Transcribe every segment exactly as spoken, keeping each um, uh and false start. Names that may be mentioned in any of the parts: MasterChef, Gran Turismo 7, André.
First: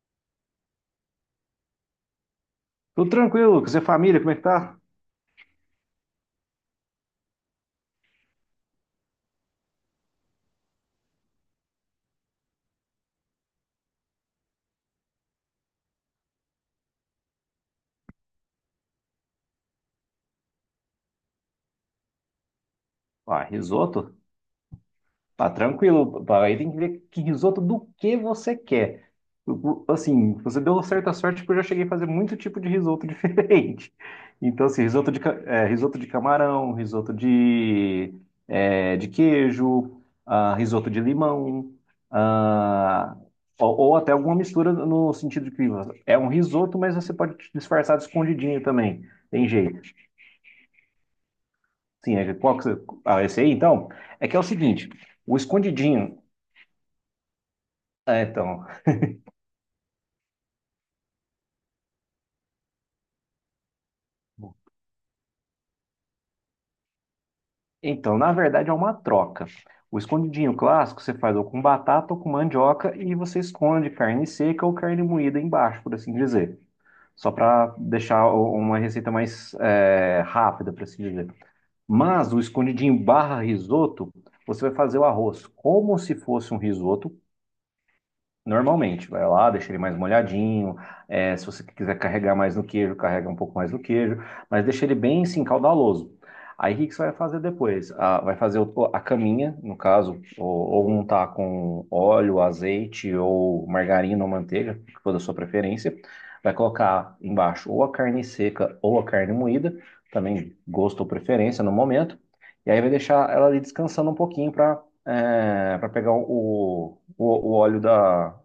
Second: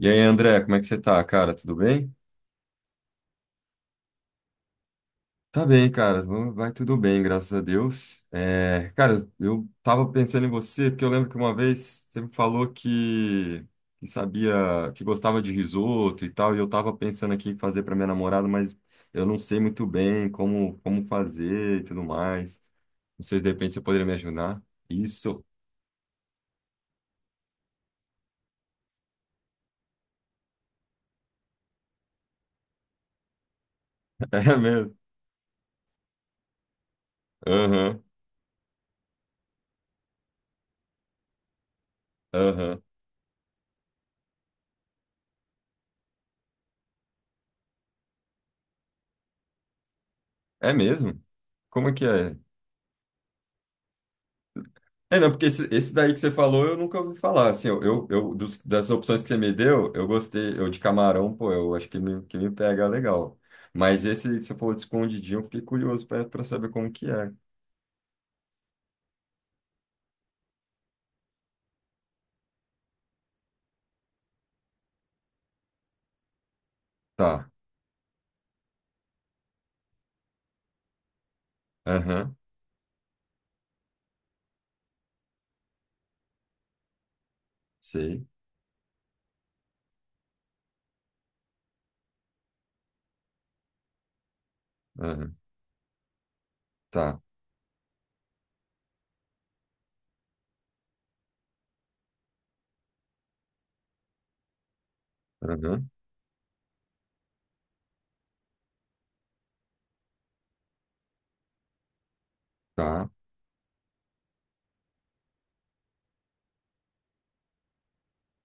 E aí, André, como é que você tá, cara? Tudo bem? Tudo tranquilo, Lucas. E a família, como é que tá? Tá bem, cara. Vamos- Vai tudo bem, graças a Deus. É, cara, eu tava pensando em você, porque eu lembro que uma vez você me falou que, que sabia, que gostava de risoto e tal, e eu tava pensando aqui em fazer pra minha namorada, mas eu não sei muito bem como, como fazer e tudo mais. Não sei se Ah, de repente você poderia me risoto? ajudar. Isso. Tá tranquilo, pá. Aí tem que ver que risoto do que você quer. O- o- Assim, você deu certa sorte porque eu já cheguei a fazer muito tipo de risoto diferente. É Então, assim, mesmo. risoto de, ca- é, risoto de camarão, risoto Aham, de, é, de queijo, ah, risoto de limão, aham. ah, ou, ou até alguma mistura no sentido de que é um risoto, mas você pode disfarçar de escondidinho também. Tem jeito. É mesmo? Como é que Sim, é, é? qual que você... Ah, esse aí, então? É que é o seguinte, É, não, o porque esse, esse daí escondidinho... que você falou eu nunca ouvi falar. Assim, eu, eu, É, eu- dos- então, das opções que você me deu, eu gostei. Eu de camarão, pô, eu acho que me, que me pega legal. Mas esse, que você falou de escondidinho, eu fiquei curioso para pra saber como que é. então, na verdade é uma troca. O escondidinho clássico você faz ou com batata ou com mandioca e você esconde carne seca ou carne moída embaixo, por assim dizer. Só Tá. para deixar o- uma receita mais é, rápida, por assim dizer. Mas Aham. o escondidinho barra risoto, você vai fazer o arroz como se fosse um risoto. Sei. Normalmente, vai lá, deixa ele mais molhadinho. É, se você quiser carregar mais no queijo, carrega um pouco mais no queijo, mas deixa ele bem Aham. assim, caudaloso. Aí o que que você vai Tá. fazer depois? Ah, vai fazer o- a caminha, no caso, ou, ou untar com óleo, azeite, ou margarina ou manteiga, que for da sua Aham. preferência. Vai colocar embaixo ou a carne seca ou a carne moída, também gosto ou preferência no momento. E aí vai Tá. deixar ela ali descansando um pouquinho para para pegar o, o, o óleo da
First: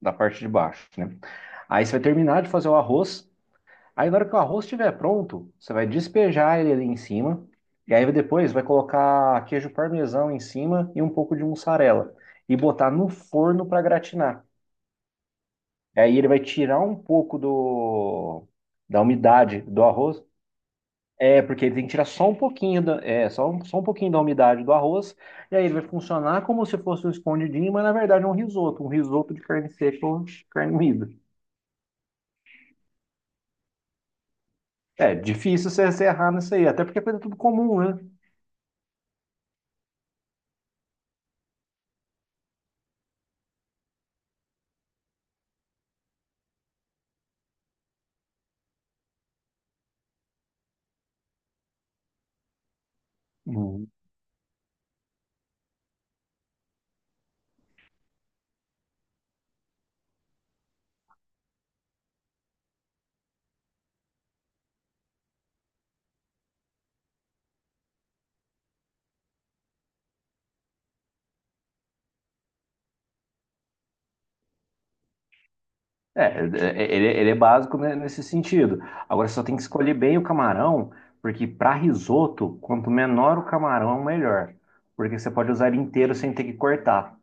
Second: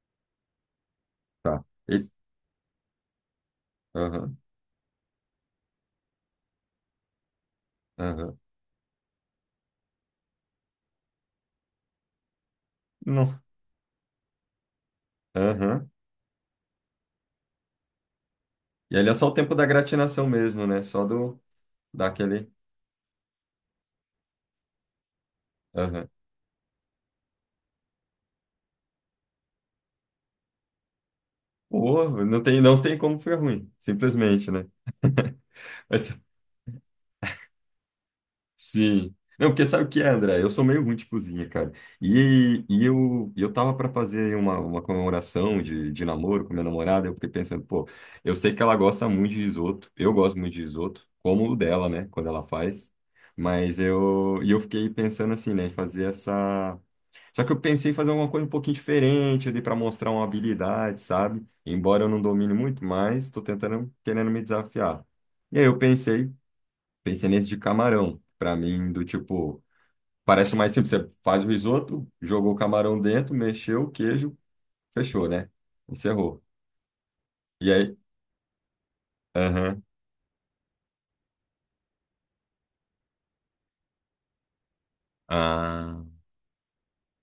da parte de baixo, né? Tá. Aí você vai Esse- terminar de fazer o arroz. Aí na hora que Aham. o arroz estiver pronto, você vai despejar ele ali em cima. E aí Aham. depois vai colocar queijo parmesão em cima e um pouco de mussarela. E botar no Não. forno para gratinar. Aham. Aí ele vai tirar um pouco do, E da ali é só o tempo umidade da do arroz. gratinação mesmo, né? Só do É, porque ele tem que tirar só um daquele. pouquinho da, é, só, um, só um pouquinho da umidade do arroz, e aí ele vai Aham. funcionar como se fosse um escondidinho, mas na verdade é um risoto, um risoto de carne seca ou de carne moída. Pô, não tem, não tem como ficar ruim. Simplesmente, né? É difícil você, você Mas errar nisso aí, até porque é coisa tudo comum, né? sim. Não, porque sabe o que é, André? Eu sou meio ruim de cozinha, cara. E, e eu, e eu tava para fazer uma, uma comemoração de, de namoro com minha namorada. Eu fiquei pensando, pô, eu sei que ela gosta muito de risoto. Eu gosto muito de risoto, como o dela, né? Quando ela faz. Mas Uhum. eu, e eu fiquei pensando assim, né? em Fazer essa. Só que eu pensei em fazer alguma coisa um pouquinho diferente ali para mostrar uma habilidade, sabe? Embora eu não domine muito, mas tô tentando, querendo me desafiar. E aí eu pensei Pensei nesse de camarão. Pra mim, do tipo, parece o mais simples. Você faz o risoto, jogou o camarão dentro, mexeu o queijo, fechou, né? É, Encerrou. é, é, ele, ele é E básico, né, aí? nesse sentido. Agora só tem que Aham. escolher bem o camarão, porque para risoto, quanto menor o camarão, melhor. Porque você pode usar ele Ah, inteiro sem ter que cortar.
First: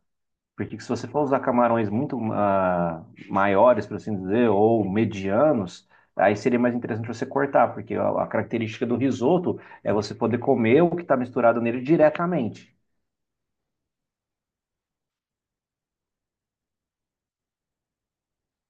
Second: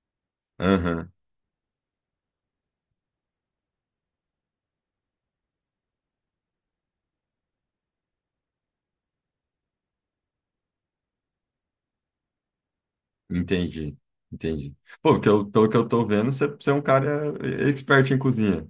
Porque se você aham. for usar camarões muito ah, maiores, por assim dizer, ou medianos, aí seria mais interessante você cortar, porque a, a característica do risoto é você poder comer o que está misturado nele diretamente. Entendi. Entendi. Pô, porque eu, pelo que eu tô vendo, você, você é um cara expert em cozinha.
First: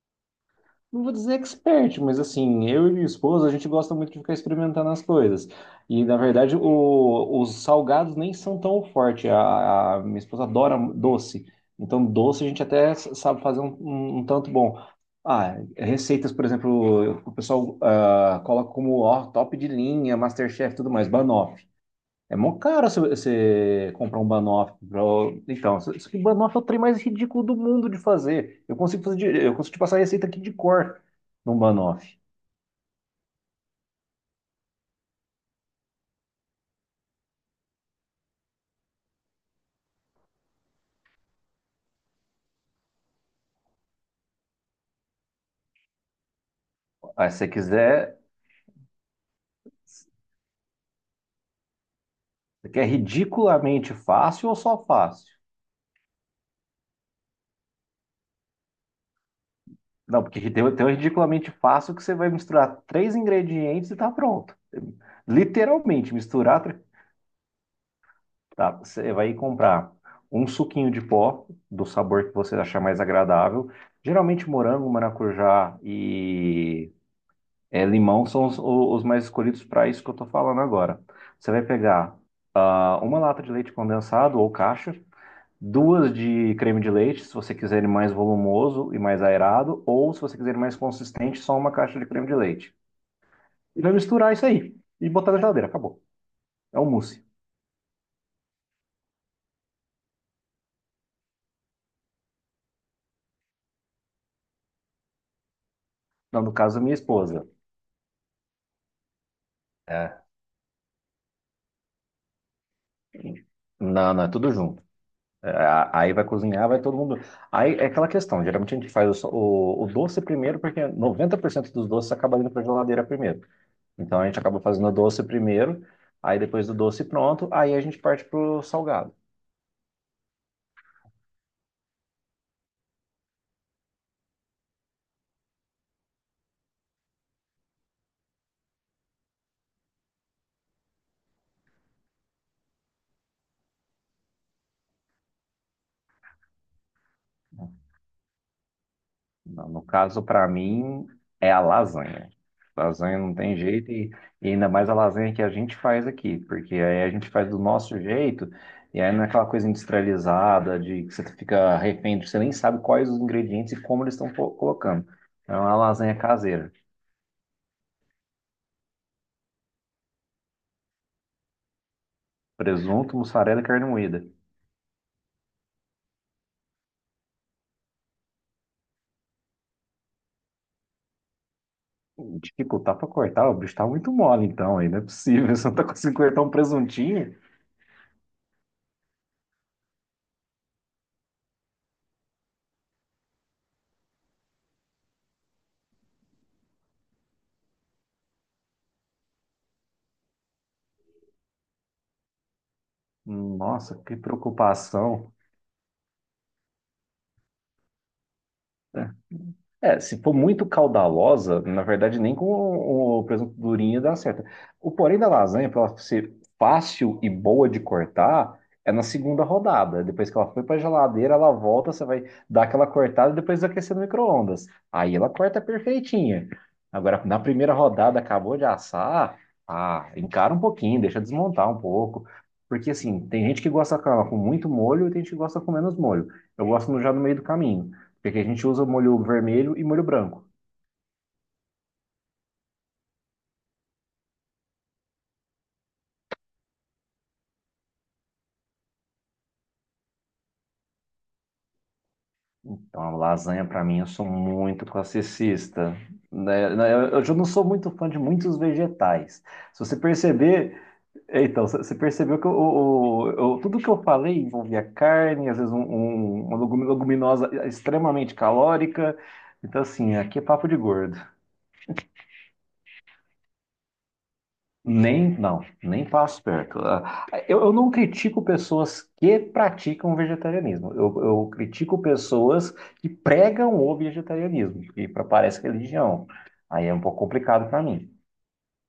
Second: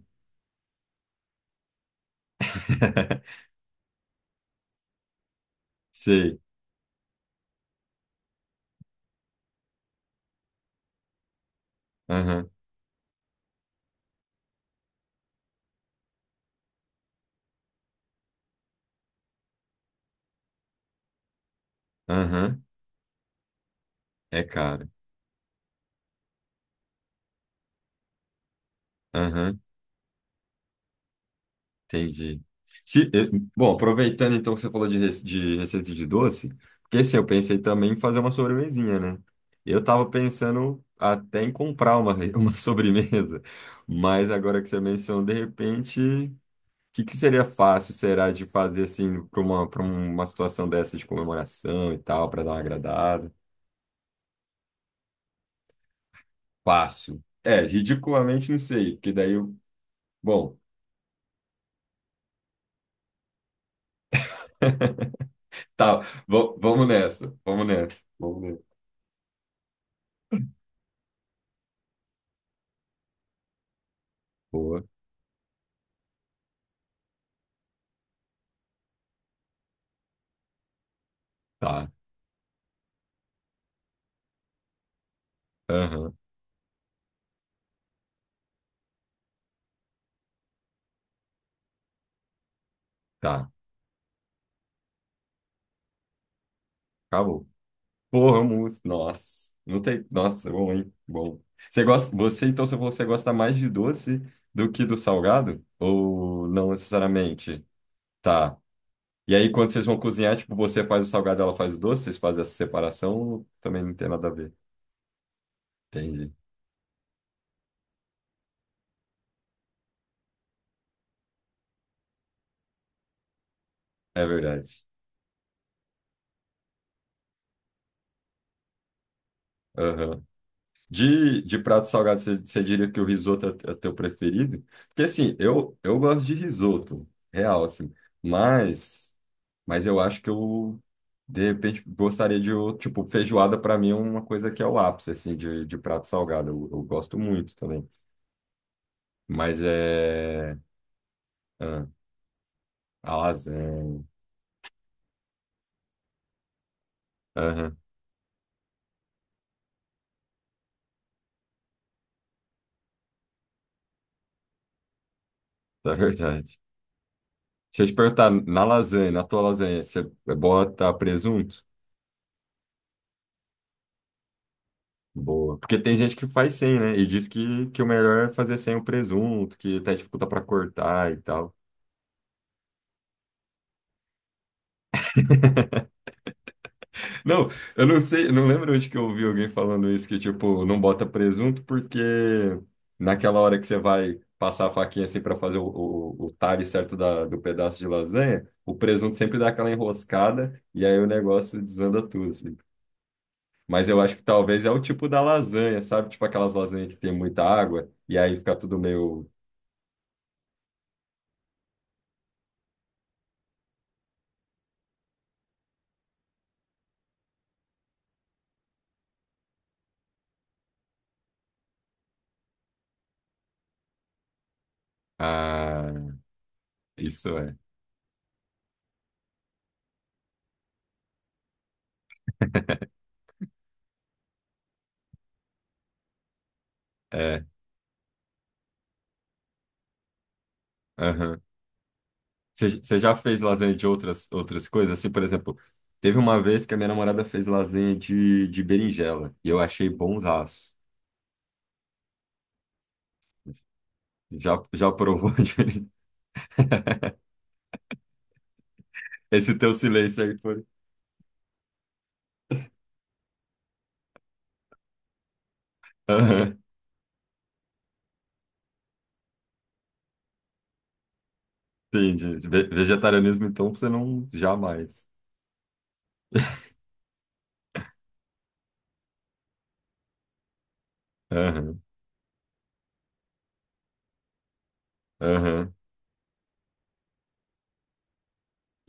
Não vou dizer expert, mas assim, eu e minha esposa, a gente gosta muito de ficar experimentando as coisas. E na Sei. verdade, o- os salgados nem são tão fortes. A, a minha esposa adora doce. Então, doce a Aham. gente até s- sabe fazer um, um- um tanto bom. Ah, receitas, por exemplo, o pessoal ah, coloca como ó, top de linha, Masterchef e tudo mais, banoffee. É mó Aham. caro você você comprar um É banoffee. caro. pra- Então, só só que Banoff é o trem mais ridículo do mundo de fazer. Eu consigo fazer, de- eu Aham. consigo te passar a receita aqui de cor num banoffee. Entendi. Se, eh, Bom, aproveitando então que você falou de, rece- de receita de doce, porque assim, eu pensei também em fazer uma sobremesinha, né? Eu tava pensando até em comprar uma, re- uma sobremesa, mas agora que você mencionou, de repente, o que, que Aí, se seria você fácil, quiser, será, de fazer assim para uma, para uma situação dessa de comemoração e tal, para dar uma você quer agradada? ridiculamente fácil ou só fácil? Fácil. É, ridiculamente não sei, porque daí eu. Não, porque Bom, tem, tem o ridiculamente fácil que você vai misturar três ingredientes e tá pronto. tá, Literalmente, va- misturar. tr- vamos nessa, vamos nessa, vamos nessa. Tá, você vai comprar um suquinho de pó do sabor que você achar mais agradável. Geralmente Boa, morango, maracujá e É, limão são os, o- os mais escolhidos para isso que eu estou falando agora. Você vai tá. pegar ah, uma lata de leite condensado ou caixa, duas Aham. de creme de leite, se você quiser ele mais volumoso e mais aerado, ou se você quiser ele mais consistente, só uma caixa de creme de leite. Tá, E vai misturar isso aí e botar na geladeira, acabou. É um mousse. acabou. Vamos. Nossa, não tem. Nossa, é bom, hein? Bom. Você gosta, você, então, se você gosta mais de doce do que do salgado? Não, Ou no não caso, minha esposa. necessariamente? Tá. E aí, quando vocês vão É. cozinhar, tipo, você faz o salgado, ela faz o doce, vocês fazem essa separação, ou também não tem Não, não, é nada a tudo ver. junto. É, a- aí vai Entendi. cozinhar, vai todo mundo. Aí é aquela questão, geralmente a gente faz o, so- o o doce primeiro, porque noventa por cento dos doces acaba indo para geladeira primeiro. Então É a gente acaba verdade. fazendo o doce primeiro, aí depois do doce pronto, aí a gente parte pro salgado. Aham. De, de prato salgado, você, você diria que o risoto é, é teu preferido? Porque, assim, eu, eu gosto de risoto, real, assim. Mas. Mas eu acho que eu, de repente, gostaria de, o- tipo, feijoada para mim é uma coisa que é o ápice, assim, de, de prato salgado. Eu, eu gosto muito também. Mas No no caso, para é... mim, é a ah, lasanha. a Lasanha não tem jeito lasanha. e, e ainda mais a lasanha que a gente faz aqui, porque aí a gente faz do Aham, nosso jeito e aí não é aquela coisa industrializada de que você fica refém, de- você nem sabe quais os ingredientes e como eles estão po- colocando. Então, é uma é lasanha verdade. caseira, Se eu te perguntar, na lasanha, na tua lasanha, você bota presunto? presunto, mussarela e carne moída. Boa. Porque tem gente que faz sem, né? E diz que, que o melhor é fazer sem o presunto, que até dificulta para cortar e tal. Dificultar pra cortar, o bicho tá muito mole então, aí não é possível. Você não tá conseguindo cortar um presuntinho? Não, eu não sei, eu não lembro onde que eu ouvi alguém falando isso, que tipo, não bota presunto porque naquela hora que você vai passar a faquinha assim para fazer o, o, o talhe certo da, do pedaço de lasanha, o presunto sempre dá aquela enroscada e aí o negócio desanda tudo, assim. Mas Nossa, eu acho que que talvez é o tipo da preocupação. lasanha, sabe? Tipo aquelas lasanhas que tem muita água e aí fica tudo meio... É, se for muito caudalosa, na verdade, nem com o, o presunto durinho dá certo. O porém da lasanha, para ela ser fácil e boa de cortar, é na segunda rodada. Depois que ela foi para a geladeira, ela volta, você vai dar aquela cortada e depois aquecer no micro-ondas. Aí ela corta Ah, perfeitinha. Agora, isso na é. primeira rodada, acabou de assar, ah, encara um pouquinho, deixa desmontar um pouco. Porque, assim, tem gente que gosta com ela com muito molho e tem gente que gosta com menos molho. Eu gosto no- já no meio do É, caminho. Porque a gente usa molho vermelho e molho branco. aham. Você você já fez lasanha de outras, outras coisas? Assim, por exemplo, teve uma vez que a minha namorada fez lasanha de, de berinjela e eu achei bonzaço. Então, a lasanha, para mim, eu sou Já, muito já provou de- classicista. Né? Né, Eu eu já não sou muito fã de muitos vegetais. esse teu Se você silêncio aí foi. perceber, é, então, você você percebeu que eu- o- o- eu- tudo que eu falei envolvia carne, às vezes um- um- Aham, uma legumi- leguminosa extremamente calórica. Então, assim, aqui é papo de gordo. entendi. Ve- Vegetarianismo, então, você não jamais. Nem, não, nem passo perto. Ah, Eu, eu não critico pessoas que praticam vegetarianismo. Eu, eu Aham, critico pessoas que pregam o vegetarianismo, que pra- parece aham. religião. Aí é um pouco complicado para mim.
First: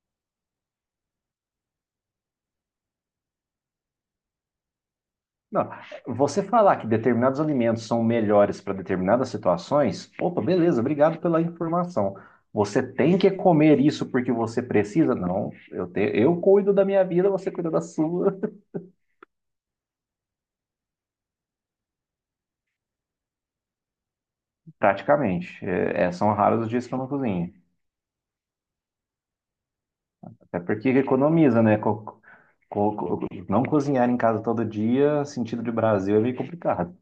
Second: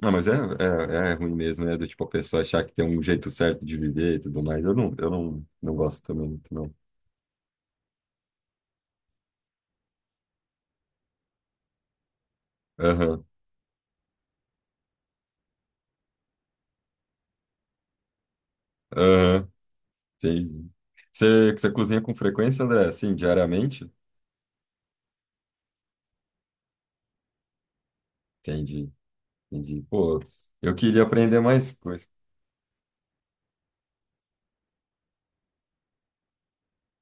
Não, mas é, é, é ruim mesmo, né? Do tipo a pessoa achar que tem um jeito certo de viver e tudo mais. Eu não, eu não, Não, não gosto também você muito, não. falar que determinados alimentos são melhores para determinadas situações, opa, beleza, obrigado pela informação. Você tem Aham, que comer isso porque você precisa? Não, eu, te, eu cuido da minha vida, você cuida da sua. aham, entendi. Você, você cozinha com frequência, André? Assim, diariamente? Praticamente. É, é, são raros os dias que eu não cozinho. Entendi, entendi. Pô, Até eu porque queria aprender economiza, mais né? coisas. Co- co- co- não cozinhar em casa todo dia, sentido de Brasil, é meio complicado.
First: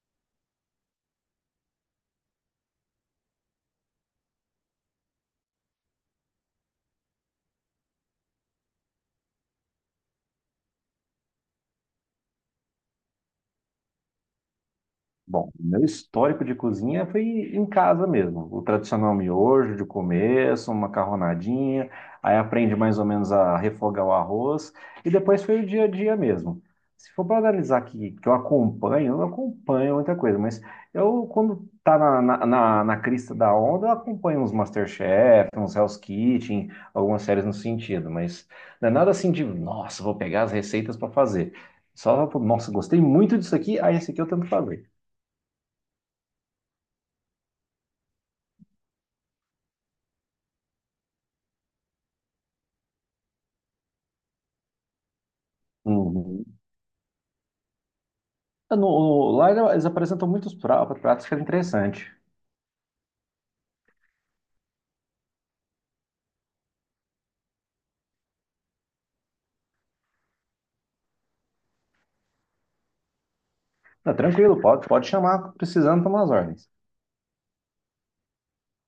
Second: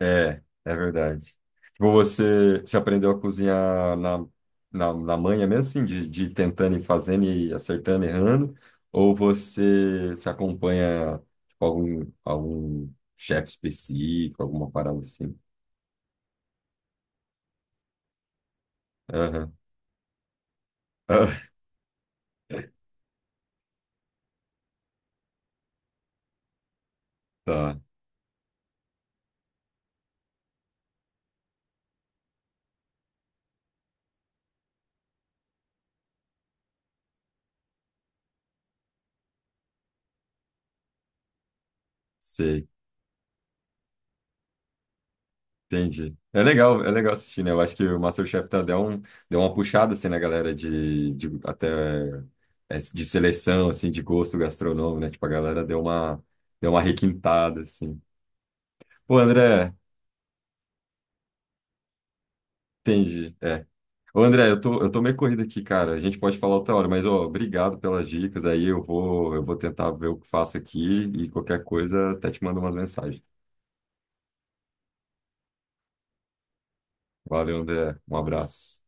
É, é verdade. Tipo, você, você aprendeu a cozinhar na, na, na manha mesmo, assim, de, de ir tentando e fazendo e acertando, errando? Ou você se acompanha, tipo, algum, algum chefe específico, alguma parada assim? Bom, meu histórico de cozinha foi em casa mesmo. O tradicional Aham. miojo de começo, uma Ah, macarronadinha, aí aprende mais ou menos a refogar o arroz, e depois foi o dia a dia mesmo. Se for para tá, analisar aqui, que eu acompanho, eu não acompanho muita coisa, mas eu, quando tá na, na, na, na crista da onda, eu acompanho uns MasterChef, uns Hell's Kitchen, algumas séries nesse sentido, mas não é nada assim de, nossa, vou pegar as receitas para fazer. Só, sei. nossa, gostei muito disso aqui, aí esse aqui eu tento fazer. Entendi. É legal, é legal assistir, né? Eu acho que o MasterChef tá, deu, um, deu uma puxada, assim, na galera de, de até é, de seleção, assim, de gosto gastronômico, né? Tipo, a galera deu uma, Uhum. deu uma requintada, assim. É, No, Ô, no- lá André, eles apresentam muitos pra- pratos que é interessante. entendi, é. Ô, André, eu tô, eu tô meio corrido aqui, cara. A gente pode falar outra hora, mas, ó, obrigado pelas dicas. Aí eu vou, eu vou tentar ver o que faço aqui e qualquer coisa até te mando umas mensagens. Tá tranquilo, pode, pode chamar precisando tomar as ordens. Valeu, André. Um abraço.